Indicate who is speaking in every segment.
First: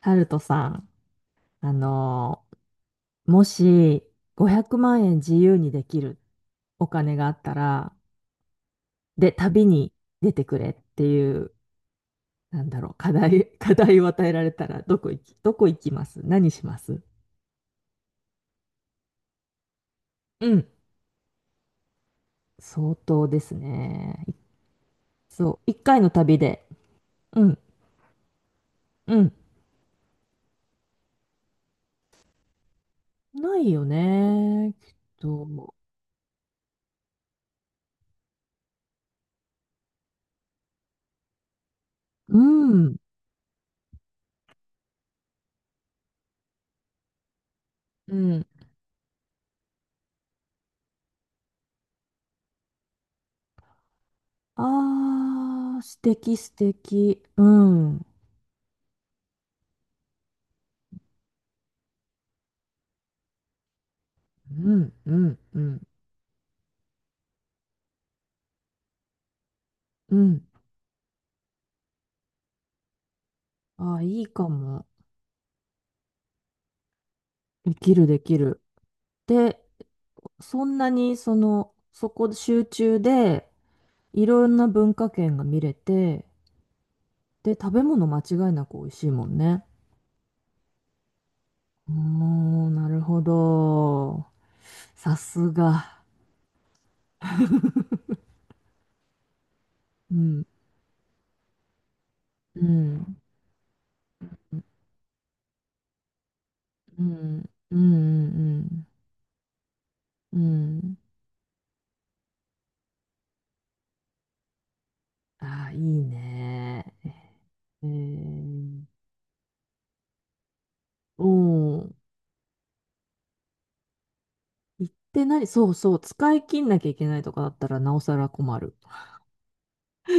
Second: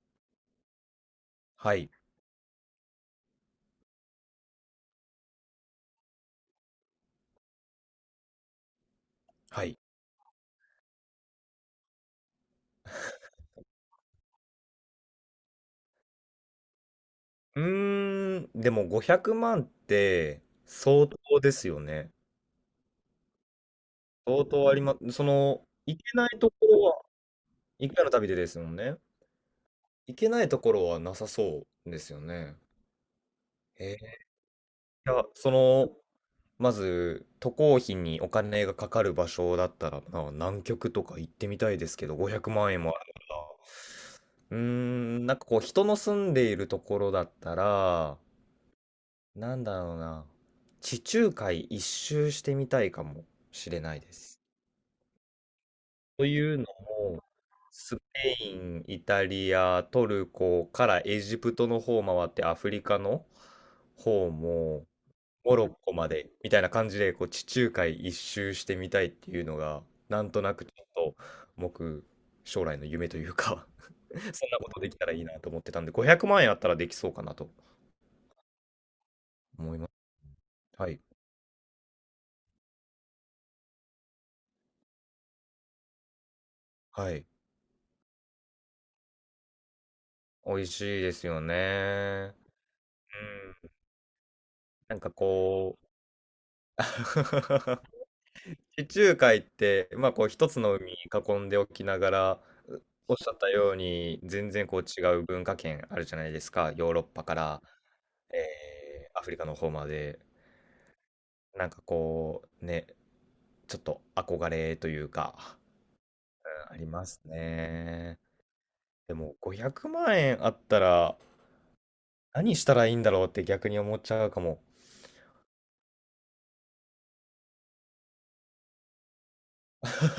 Speaker 1: タルトさん、あ
Speaker 2: はい。
Speaker 1: のーもし500万円自由にできるお金があったら、で、
Speaker 2: は
Speaker 1: 旅
Speaker 2: い。
Speaker 1: に出てくれっていう、なんだろう、課題、課題を与えられたら、どこ行きます？何します？
Speaker 2: うーん、でも500万って
Speaker 1: うん。
Speaker 2: 相当ですよね。
Speaker 1: 相当ですね。
Speaker 2: 相当ありま、す。
Speaker 1: そう、一
Speaker 2: 行
Speaker 1: 回
Speaker 2: け
Speaker 1: の
Speaker 2: な
Speaker 1: 旅
Speaker 2: いと
Speaker 1: で。
Speaker 2: ころは、
Speaker 1: うん、
Speaker 2: 1回の旅でですもんね。
Speaker 1: うん。
Speaker 2: 行けないところはなさそうですよね。
Speaker 1: ないよ
Speaker 2: い
Speaker 1: ね、きっ
Speaker 2: や、
Speaker 1: と。
Speaker 2: まず、渡航費にお金がかかる場所だったら、まあ南極とか行ってみたいですけど、
Speaker 1: う
Speaker 2: 500万円も
Speaker 1: ん、
Speaker 2: ある。うーん、なんかこう、人の住んでいるところだった
Speaker 1: う
Speaker 2: ら、
Speaker 1: ん。
Speaker 2: なんだろうな。地中海一周してみたいかもしれないです。
Speaker 1: あー、素
Speaker 2: と
Speaker 1: 敵、素
Speaker 2: いうの
Speaker 1: 敵。
Speaker 2: も、
Speaker 1: うん、
Speaker 2: ス
Speaker 1: う
Speaker 2: ペイン、イタリア、トルコからエジプトの方を回ってアフリカの方も
Speaker 1: ん、うん、
Speaker 2: モ
Speaker 1: う
Speaker 2: ロッ
Speaker 1: ん。
Speaker 2: コまでみたいな感じでこう地中海一周してみたいっていうのが
Speaker 1: う
Speaker 2: なんと
Speaker 1: ん
Speaker 2: なくちょっと僕将来の夢というか
Speaker 1: ああ、いい
Speaker 2: そ
Speaker 1: か
Speaker 2: んなこと
Speaker 1: も。
Speaker 2: できたらいいなと思ってたんで500万円あったらできそうかなと
Speaker 1: できる、できる。で、
Speaker 2: 思います。
Speaker 1: そん
Speaker 2: は
Speaker 1: な
Speaker 2: い。
Speaker 1: に、その、そこ集中で、いろんな文化圏が見れて、
Speaker 2: はい。
Speaker 1: で、食べ物間違いなく美味しいもんね。
Speaker 2: 美味しいですよね。う
Speaker 1: うー
Speaker 2: ん。
Speaker 1: ん、なるほど。
Speaker 2: なんか
Speaker 1: さす
Speaker 2: こう
Speaker 1: が。
Speaker 2: 地中海って、まあ
Speaker 1: う
Speaker 2: こう
Speaker 1: ん、
Speaker 2: 一つの海に囲んでおきながら、
Speaker 1: う
Speaker 2: おっ
Speaker 1: ん、
Speaker 2: しゃったように全然こう違う文化圏あるじゃないですか。ヨーロ
Speaker 1: う
Speaker 2: ッパか
Speaker 1: ん、
Speaker 2: ら、
Speaker 1: うん、う
Speaker 2: えー
Speaker 1: ん、
Speaker 2: アフリカの方まで。
Speaker 1: うん。うん。
Speaker 2: なんかこうね、ちょっと憧れというか、
Speaker 1: ああ、いい
Speaker 2: あり
Speaker 1: ね。
Speaker 2: ます
Speaker 1: え
Speaker 2: ね。
Speaker 1: ー、
Speaker 2: でも500万円あったら
Speaker 1: うん。
Speaker 2: 何したらいいんだろうって逆に思っちゃうかも。
Speaker 1: 行ってない、そうそう、使い切んなきゃいけないとかだったら、なおさら困る。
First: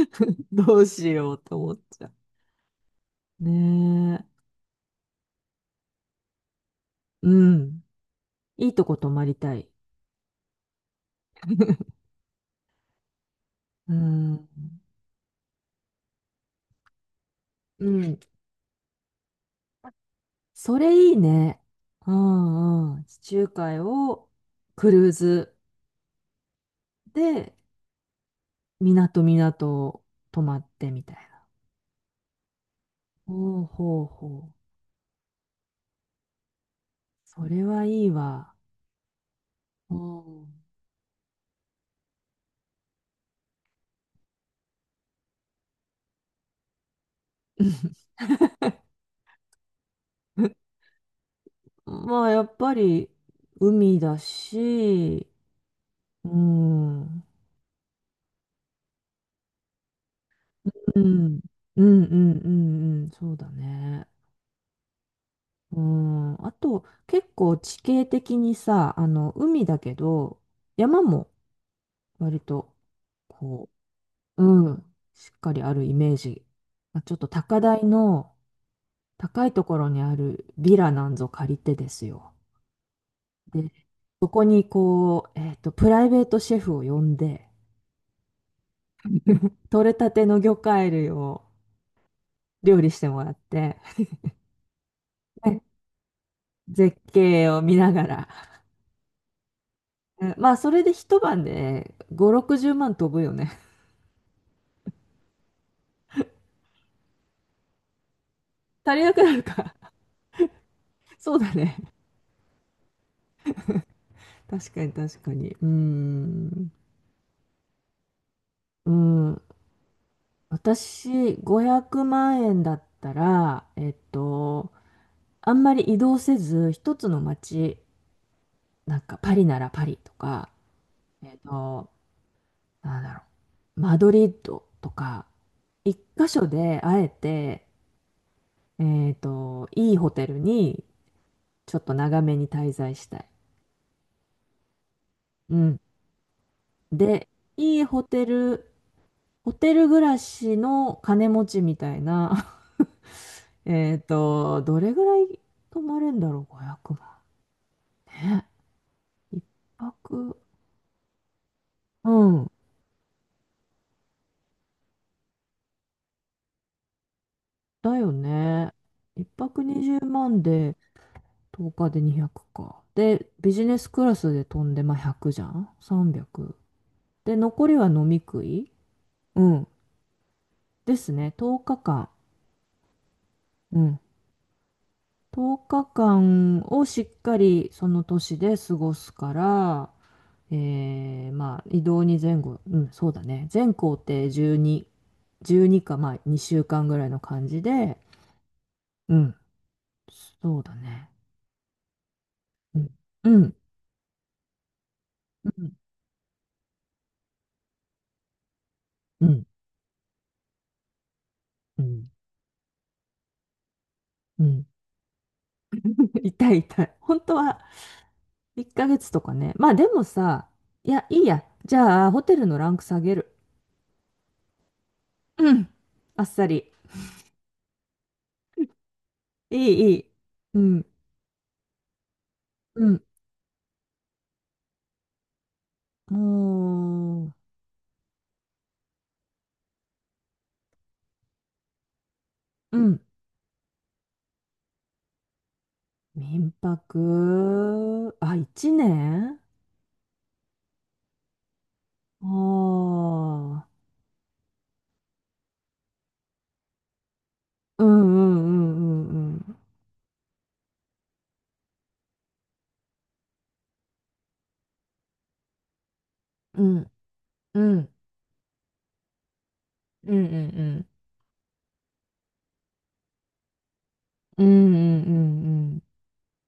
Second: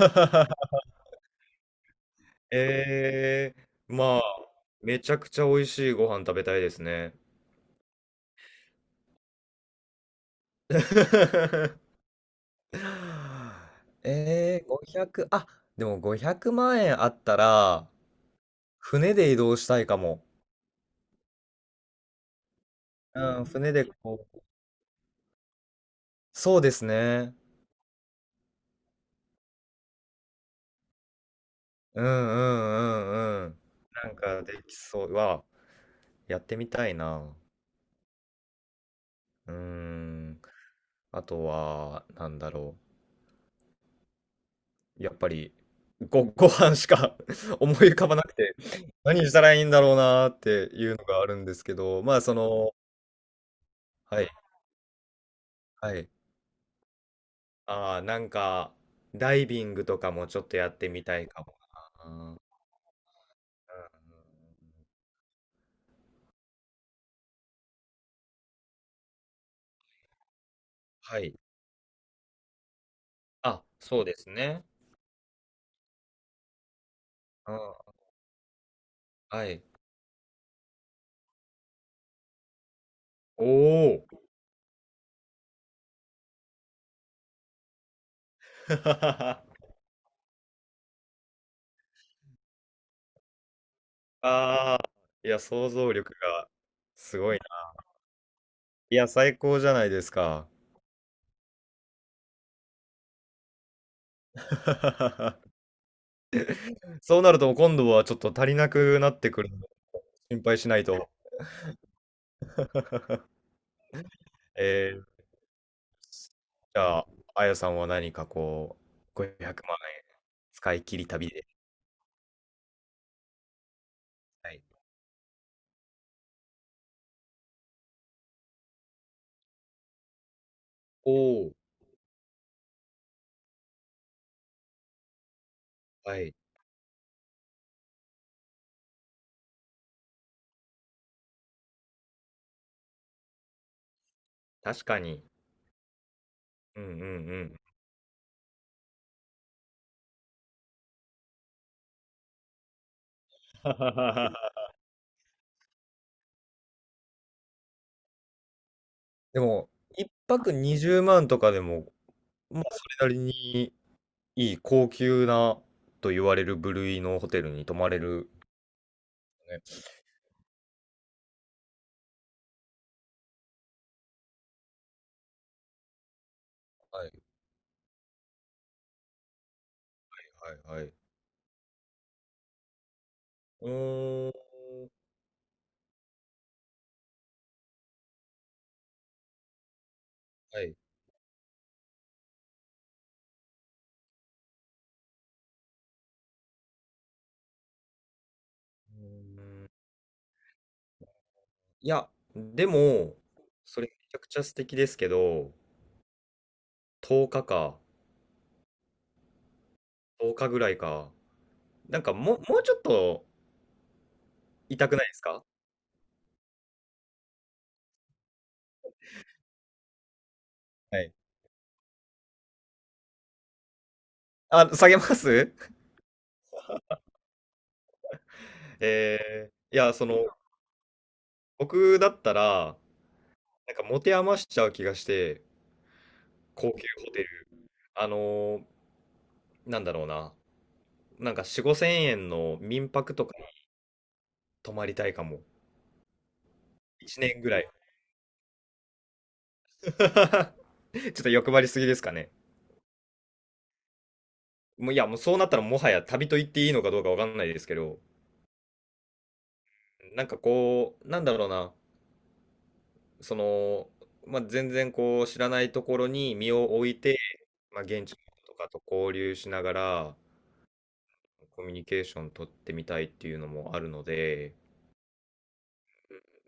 Speaker 1: どうしようと思っちゃう。
Speaker 2: ええ、
Speaker 1: ね
Speaker 2: まあ、
Speaker 1: え。
Speaker 2: めちゃくちゃ美味しいご飯食べたいですね。
Speaker 1: うん。いいとこ泊まりたい。うん。
Speaker 2: ええ、500、あ、でも500万円あった
Speaker 1: う
Speaker 2: ら、
Speaker 1: ん。
Speaker 2: 船で移動したいかも。
Speaker 1: それいいね。うんうん。地
Speaker 2: うん、
Speaker 1: 中
Speaker 2: 船
Speaker 1: 海
Speaker 2: でこ
Speaker 1: を
Speaker 2: う、
Speaker 1: クルーズ
Speaker 2: そうですね。
Speaker 1: で、港港泊まってみたいな。
Speaker 2: うんうんうんうん。
Speaker 1: ほうほう
Speaker 2: なんか
Speaker 1: ほう。
Speaker 2: できそう。はわ、やってみたいな。
Speaker 1: それはいいわ。
Speaker 2: うー
Speaker 1: う
Speaker 2: ん。
Speaker 1: ん。
Speaker 2: あとは、なんだろ、やっぱり、ご飯しか 思い浮かば なくて、何したらいいんだろうなっていうのがあるんですけど、まあ、
Speaker 1: まあ、やっぱり海だ
Speaker 2: はい、
Speaker 1: し、
Speaker 2: はい。
Speaker 1: うん。うん。
Speaker 2: ああ、なんか、ダイビングとかもちょっとやって
Speaker 1: う
Speaker 2: みたい
Speaker 1: ん
Speaker 2: かも
Speaker 1: うん
Speaker 2: な。う
Speaker 1: う
Speaker 2: んうん、
Speaker 1: んうん。そうだね。うん、あと結構地形的にさ、あの海だけど山
Speaker 2: は
Speaker 1: も
Speaker 2: い。
Speaker 1: 割と
Speaker 2: あ、
Speaker 1: こ
Speaker 2: そうです
Speaker 1: う、
Speaker 2: ね。
Speaker 1: うん、しっかりあるイメージ。まあ、ちょっと
Speaker 2: う
Speaker 1: 高台
Speaker 2: ん、
Speaker 1: の
Speaker 2: は
Speaker 1: 高い
Speaker 2: い。
Speaker 1: ところにあるビラなんぞ借りてですよ。
Speaker 2: お
Speaker 1: で、
Speaker 2: お。
Speaker 1: そこにこう、プライベートシェフを呼んで、
Speaker 2: あ
Speaker 1: 取れたての魚介類を料理してもらって、
Speaker 2: あ、いや、
Speaker 1: ね
Speaker 2: 想像力が
Speaker 1: 絶
Speaker 2: すごい
Speaker 1: 景を
Speaker 2: な。
Speaker 1: 見ながら。
Speaker 2: いや、最高じゃないです
Speaker 1: うん。
Speaker 2: か。
Speaker 1: まあ、それで一晩で5、60万飛ぶよね。
Speaker 2: そうなると今度はちょっと足りな
Speaker 1: 足
Speaker 2: く
Speaker 1: り
Speaker 2: な
Speaker 1: な
Speaker 2: っ
Speaker 1: く
Speaker 2: て
Speaker 1: なる
Speaker 2: くる。
Speaker 1: か。
Speaker 2: 心配しないと。
Speaker 1: そうだね。
Speaker 2: え
Speaker 1: 確かに
Speaker 2: ー、
Speaker 1: 確かに。うーん。
Speaker 2: じゃあ、あやさんは何かこう、
Speaker 1: うん。
Speaker 2: 500万円使い切り旅
Speaker 1: 私、
Speaker 2: で。
Speaker 1: 500万円だったら、
Speaker 2: はい。
Speaker 1: あんまり移動せず、一つの街、なんかパリならパリとか、
Speaker 2: お
Speaker 1: えっ
Speaker 2: お、
Speaker 1: と、なんだろう、マドリッドとか、一
Speaker 2: は
Speaker 1: 箇
Speaker 2: い。
Speaker 1: 所であえて、いいホテルにちょっと長めに滞在したい。
Speaker 2: 確かに。
Speaker 1: うん。
Speaker 2: うんうんう
Speaker 1: で、
Speaker 2: ん。
Speaker 1: いいホテル、ホテル暮らしの金持ちみたいな。どれぐらい泊まれんだろう、500万。ね。
Speaker 2: で
Speaker 1: 一
Speaker 2: も、一
Speaker 1: 泊、
Speaker 2: 泊20万とかでも、
Speaker 1: うん。
Speaker 2: まあ、それなりにいい高級なと言われる部類のホテルに泊ま
Speaker 1: だ
Speaker 2: れ
Speaker 1: よ
Speaker 2: る、
Speaker 1: ね。一
Speaker 2: ね。
Speaker 1: 泊20万で、10日で200か。で、ビジネスクラスで飛んで、まあ、100じゃん ?300。
Speaker 2: はい
Speaker 1: で、残りは飲み食い、うん、
Speaker 2: はいはい。
Speaker 1: ですね。10日間。
Speaker 2: う
Speaker 1: うん。
Speaker 2: ーん、
Speaker 1: 10日間をしっかりその年で過ごすから、
Speaker 2: はい。う
Speaker 1: まあ、移動に前後、うん、そうだね。全行程12、12か、まあ、2週間ぐらいの感じで、
Speaker 2: ー
Speaker 1: うん、
Speaker 2: ん、
Speaker 1: そうだね。
Speaker 2: いや、で
Speaker 1: うん、
Speaker 2: も、
Speaker 1: うん、
Speaker 2: それめちゃくちゃ素敵ですけ
Speaker 1: う
Speaker 2: ど、
Speaker 1: ん、
Speaker 2: 10日かか。
Speaker 1: う
Speaker 2: 10日ぐらいか。
Speaker 1: ん、
Speaker 2: なんか、もうちょっと
Speaker 1: うん。
Speaker 2: 痛くないですか？
Speaker 1: 痛い痛い。本当は1ヶ月とかね。まあ、でもさ、い
Speaker 2: は
Speaker 1: や、
Speaker 2: い。
Speaker 1: いいや。じゃあ、ホテルのランク下げる。
Speaker 2: あ、下げま
Speaker 1: う
Speaker 2: す？
Speaker 1: ん、あっさり。
Speaker 2: ええ、
Speaker 1: い
Speaker 2: い
Speaker 1: い、
Speaker 2: や、
Speaker 1: いい。うん、
Speaker 2: 僕だったら、
Speaker 1: うん、
Speaker 2: なんか持て余しちゃう気がして、高級ホテル、
Speaker 1: も
Speaker 2: あのー、なんだろうな、なんか4、5千円の
Speaker 1: う、う
Speaker 2: 民
Speaker 1: ん。
Speaker 2: 泊とかに泊まりたいかも。
Speaker 1: 民
Speaker 2: 1年ぐらい。
Speaker 1: 泊、あ、1年。
Speaker 2: ちょっと欲張りすぎですか
Speaker 1: あ
Speaker 2: ね。
Speaker 1: あ、
Speaker 2: もう、いや、もうそうなったらもはや旅と言っていいのかどうかわかんないですけ
Speaker 1: うんう
Speaker 2: ど、
Speaker 1: んうんうん
Speaker 2: なんかこう、なんだろうな、その、まあ、全然こう知らないところに身
Speaker 1: う
Speaker 2: を置
Speaker 1: ん。
Speaker 2: いて、
Speaker 1: う
Speaker 2: まあ、
Speaker 1: ん
Speaker 2: 現地の人とかと交流しなが
Speaker 1: う
Speaker 2: ら
Speaker 1: んうんうん。
Speaker 2: コミュニケーション取ってみたいっていうのもあるの
Speaker 1: うん
Speaker 2: で、
Speaker 1: うんうん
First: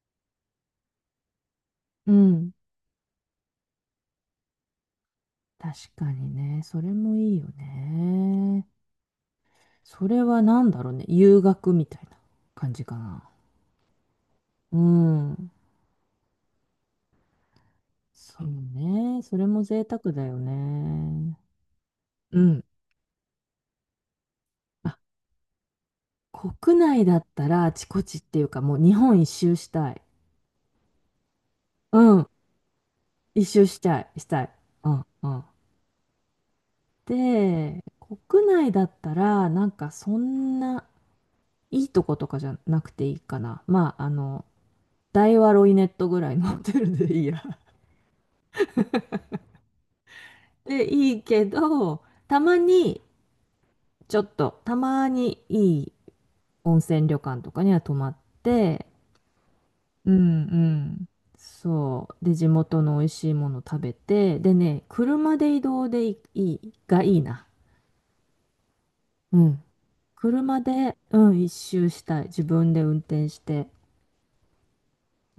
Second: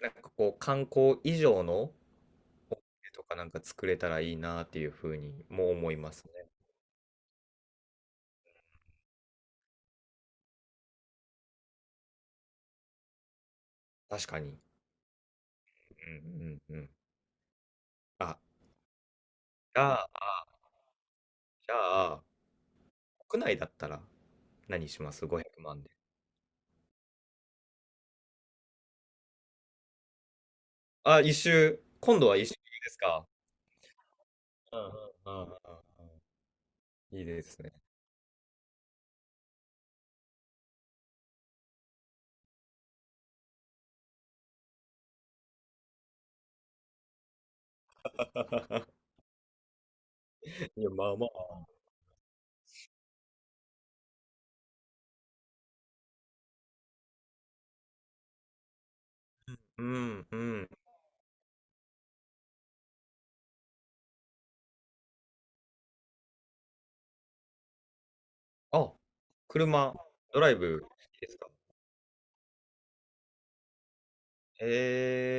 Speaker 2: なんかこう観光以上の
Speaker 1: うん。うん。
Speaker 2: 思いとかなんか作れたらいいなっていうふうにも
Speaker 1: 確
Speaker 2: 思い
Speaker 1: か
Speaker 2: ます
Speaker 1: に
Speaker 2: ね。
Speaker 1: ね。それもいいよね。それは何だろうね。遊学みたいな感じかな。
Speaker 2: 確かに。
Speaker 1: うん。
Speaker 2: うんうんうん。あ、
Speaker 1: そうね。それも
Speaker 2: じ
Speaker 1: 贅
Speaker 2: ゃ
Speaker 1: 沢だ
Speaker 2: あ、
Speaker 1: よね。
Speaker 2: じゃあ、
Speaker 1: うん。
Speaker 2: 国内だったら何
Speaker 1: あ、
Speaker 2: します ?500 万で。
Speaker 1: 国内だったらあちこちっていうかもう日本一周したい。
Speaker 2: あ、一周。
Speaker 1: う
Speaker 2: 今
Speaker 1: ん。
Speaker 2: 度は一周ですか？
Speaker 1: 一周したい。したい。
Speaker 2: うんう
Speaker 1: うんう
Speaker 2: んう
Speaker 1: ん。
Speaker 2: んうん。いいです
Speaker 1: で、
Speaker 2: ね。
Speaker 1: 国内だったら、なんかそんないいとことかじゃなくていいかな。まあ、あの、大和ロイネットぐらいのホテルでいいや。
Speaker 2: いや、
Speaker 1: で、
Speaker 2: ま
Speaker 1: い
Speaker 2: あ
Speaker 1: い
Speaker 2: ま
Speaker 1: け
Speaker 2: あ。
Speaker 1: ど、たまに、ちょっと、たまにいい温泉旅館とかには泊まって、
Speaker 2: う
Speaker 1: うん
Speaker 2: んう
Speaker 1: う
Speaker 2: ん。
Speaker 1: ん。そう。で、地元の美味しいもの食べて、でね、車で移動でいい、がいいな。
Speaker 2: あ、
Speaker 1: うん。
Speaker 2: 車、ドライ
Speaker 1: 車
Speaker 2: ブ好
Speaker 1: で、
Speaker 2: き
Speaker 1: う
Speaker 2: です
Speaker 1: ん、
Speaker 2: か？
Speaker 1: 一周したい。自分で運転して。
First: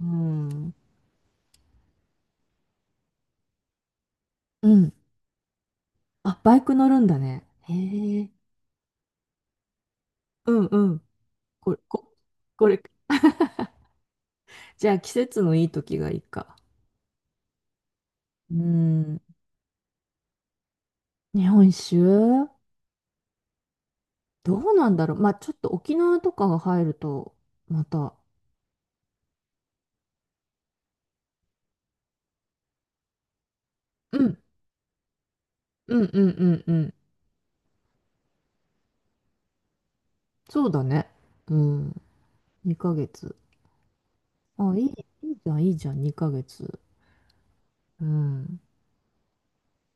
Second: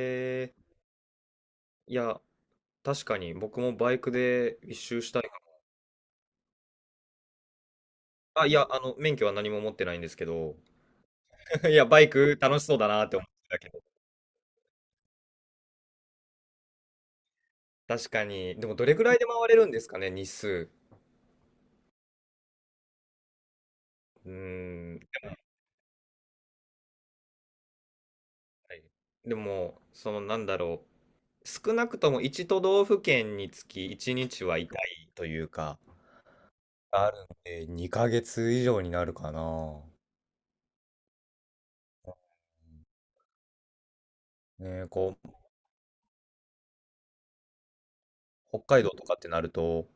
Speaker 1: う
Speaker 2: え、
Speaker 1: ん。
Speaker 2: いや、確かに僕もバイクで
Speaker 1: う
Speaker 2: 一
Speaker 1: ん。
Speaker 2: 周したいか
Speaker 1: あ、バイク乗るんだね。へえ。
Speaker 2: も。あ、いや、免許は何も持ってないんですけ
Speaker 1: う
Speaker 2: ど、
Speaker 1: んうん。こ
Speaker 2: い
Speaker 1: れ、
Speaker 2: や、バイ
Speaker 1: こ、
Speaker 2: ク楽し
Speaker 1: こ
Speaker 2: そう
Speaker 1: れ、
Speaker 2: だなって思ってたけど。
Speaker 1: じゃあ季節のいい時がいいか。
Speaker 2: 確か
Speaker 1: う
Speaker 2: に。でも、どれぐらい
Speaker 1: ん。
Speaker 2: で回れるんですかね、日数。
Speaker 1: 日本酒周
Speaker 2: う
Speaker 1: どうな
Speaker 2: ー
Speaker 1: ん
Speaker 2: ん。
Speaker 1: だろう。まあちょっと沖縄とかが入ると、また。
Speaker 2: はい、でも、なんだろう。少なくとも一都道府県につき1
Speaker 1: うん。
Speaker 2: 日はいたいというか、
Speaker 1: うんうんうんうん。
Speaker 2: あるんで、2ヶ月以上になるかな。
Speaker 1: そうだね。うん。2ヶ月。あ、
Speaker 2: ね、
Speaker 1: いい、
Speaker 2: こう、
Speaker 1: いいじゃん、いいじゃん、2ヶ月。う
Speaker 2: 北
Speaker 1: ん。
Speaker 2: 海道とかってなると、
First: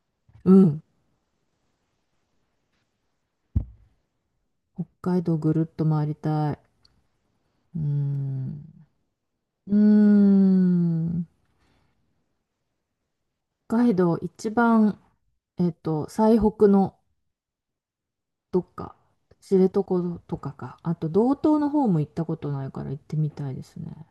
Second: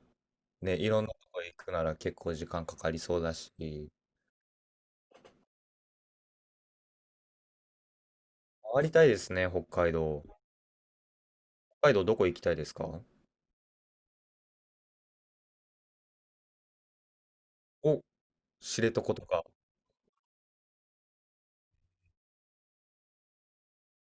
Speaker 1: う
Speaker 2: ね、
Speaker 1: ん。
Speaker 2: いろんなとこ行くなら結構時間かかりそうだし、
Speaker 1: 北海道ぐるっと回りたい。うーん。
Speaker 2: 回りたいですね、北
Speaker 1: うー
Speaker 2: 海道。
Speaker 1: ん。
Speaker 2: 北海道どこ行きたいですか？
Speaker 1: 北海道一番最北の
Speaker 2: お、
Speaker 1: どっ
Speaker 2: 知
Speaker 1: か、
Speaker 2: 床とか。
Speaker 1: 知床とかか、あと道東の方も行ったことないから行ってみたいですね。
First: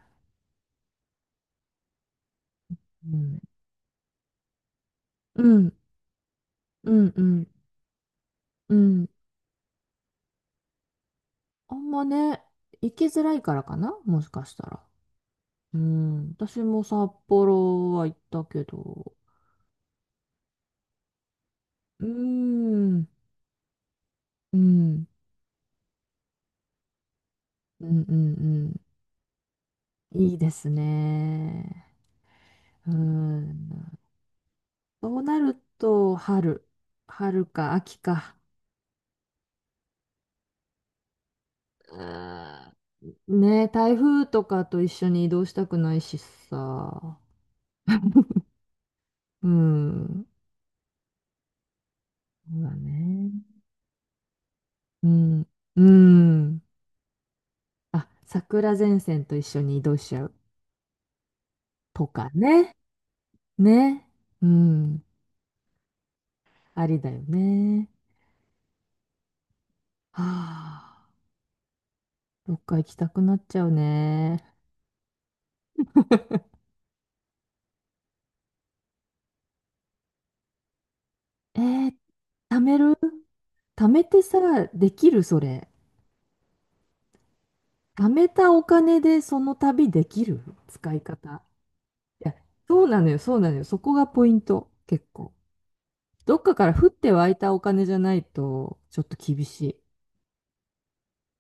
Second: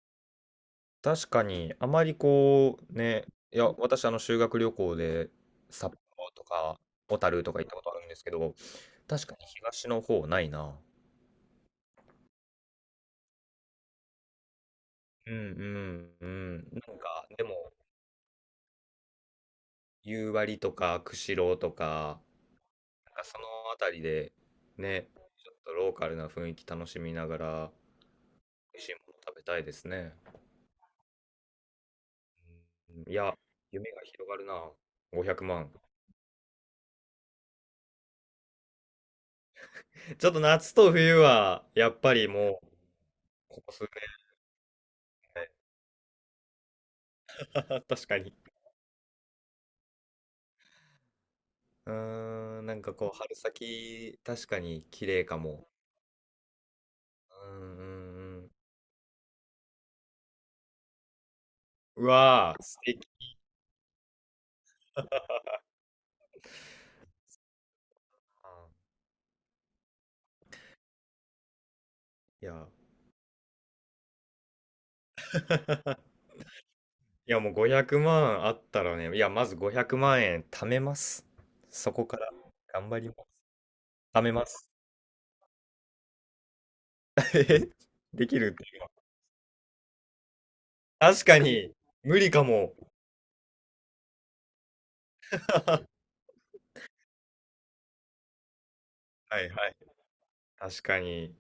Speaker 2: 確かに、あまりこう、
Speaker 1: う
Speaker 2: ね、
Speaker 1: ん。
Speaker 2: いや、私、修学旅行で
Speaker 1: うん、
Speaker 2: 札幌とか
Speaker 1: うん、
Speaker 2: 小
Speaker 1: う
Speaker 2: 樽
Speaker 1: ん、
Speaker 2: とか行ったことあるんですけど、
Speaker 1: うん。
Speaker 2: 確かに東の方ないな。
Speaker 1: あんまね、行きづらいからかな、もしかしたら。
Speaker 2: うんう
Speaker 1: う
Speaker 2: んう
Speaker 1: ん。
Speaker 2: ん。
Speaker 1: 私
Speaker 2: な
Speaker 1: も
Speaker 2: ん
Speaker 1: 札
Speaker 2: か、でも、
Speaker 1: 幌は行ったけど、
Speaker 2: 夕張とか、釧路と
Speaker 1: うー
Speaker 2: か、
Speaker 1: ん、
Speaker 2: なんかそのあたりで
Speaker 1: うん、うん、
Speaker 2: ね、ちょっとローカルな雰囲気楽しみながら、
Speaker 1: うん、
Speaker 2: 美味しいもの食べたいですね。
Speaker 1: うん。いいですね。う
Speaker 2: うん、いや、夢
Speaker 1: ん。
Speaker 2: が広がるな。
Speaker 1: そう
Speaker 2: 500
Speaker 1: なる
Speaker 2: 万。
Speaker 1: と、春か秋か。
Speaker 2: ちょっと夏と冬は、やっ
Speaker 1: う
Speaker 2: ぱりもう、
Speaker 1: ん
Speaker 2: こ
Speaker 1: ね、
Speaker 2: こ数
Speaker 1: 台風とかと一緒に移
Speaker 2: 年
Speaker 1: 動
Speaker 2: ね。
Speaker 1: したくないしさ。
Speaker 2: 確かに。
Speaker 1: うん。
Speaker 2: う
Speaker 1: そう
Speaker 2: ーん、
Speaker 1: だ
Speaker 2: なんかこう、
Speaker 1: ね。
Speaker 2: 春先、確かに
Speaker 1: う
Speaker 2: 綺麗か
Speaker 1: ん。
Speaker 2: も。
Speaker 1: うん。
Speaker 2: うんうんう
Speaker 1: あ、
Speaker 2: ん。
Speaker 1: 桜前線と一緒に移動しちゃう
Speaker 2: う
Speaker 1: とか
Speaker 2: わー、
Speaker 1: ね。
Speaker 2: 素敵。
Speaker 1: ね。うん。ありだよね。はあ。
Speaker 2: い
Speaker 1: どっ
Speaker 2: や、
Speaker 1: か行きたくなっちゃうね。
Speaker 2: いやもう500万あったらね、いや、まず500万円貯めます。
Speaker 1: えー、
Speaker 2: そこから
Speaker 1: 貯め
Speaker 2: 頑
Speaker 1: る
Speaker 2: 張ります。
Speaker 1: 貯めて
Speaker 2: 貯め
Speaker 1: さ、
Speaker 2: ます。
Speaker 1: できるそれ。
Speaker 2: え
Speaker 1: 貯
Speaker 2: で
Speaker 1: め
Speaker 2: きる
Speaker 1: た
Speaker 2: っ
Speaker 1: お
Speaker 2: ていうのは
Speaker 1: 金でその旅できる使い
Speaker 2: 確か
Speaker 1: 方。
Speaker 2: に、無
Speaker 1: い
Speaker 2: 理
Speaker 1: や、
Speaker 2: かも。
Speaker 1: そうなのよ、そうなのよ。そこがポイント。結構。
Speaker 2: は
Speaker 1: どっかから降って湧いたお金じゃないと、ちょっと厳
Speaker 2: い
Speaker 1: し
Speaker 2: はい。
Speaker 1: い。
Speaker 2: 確かに。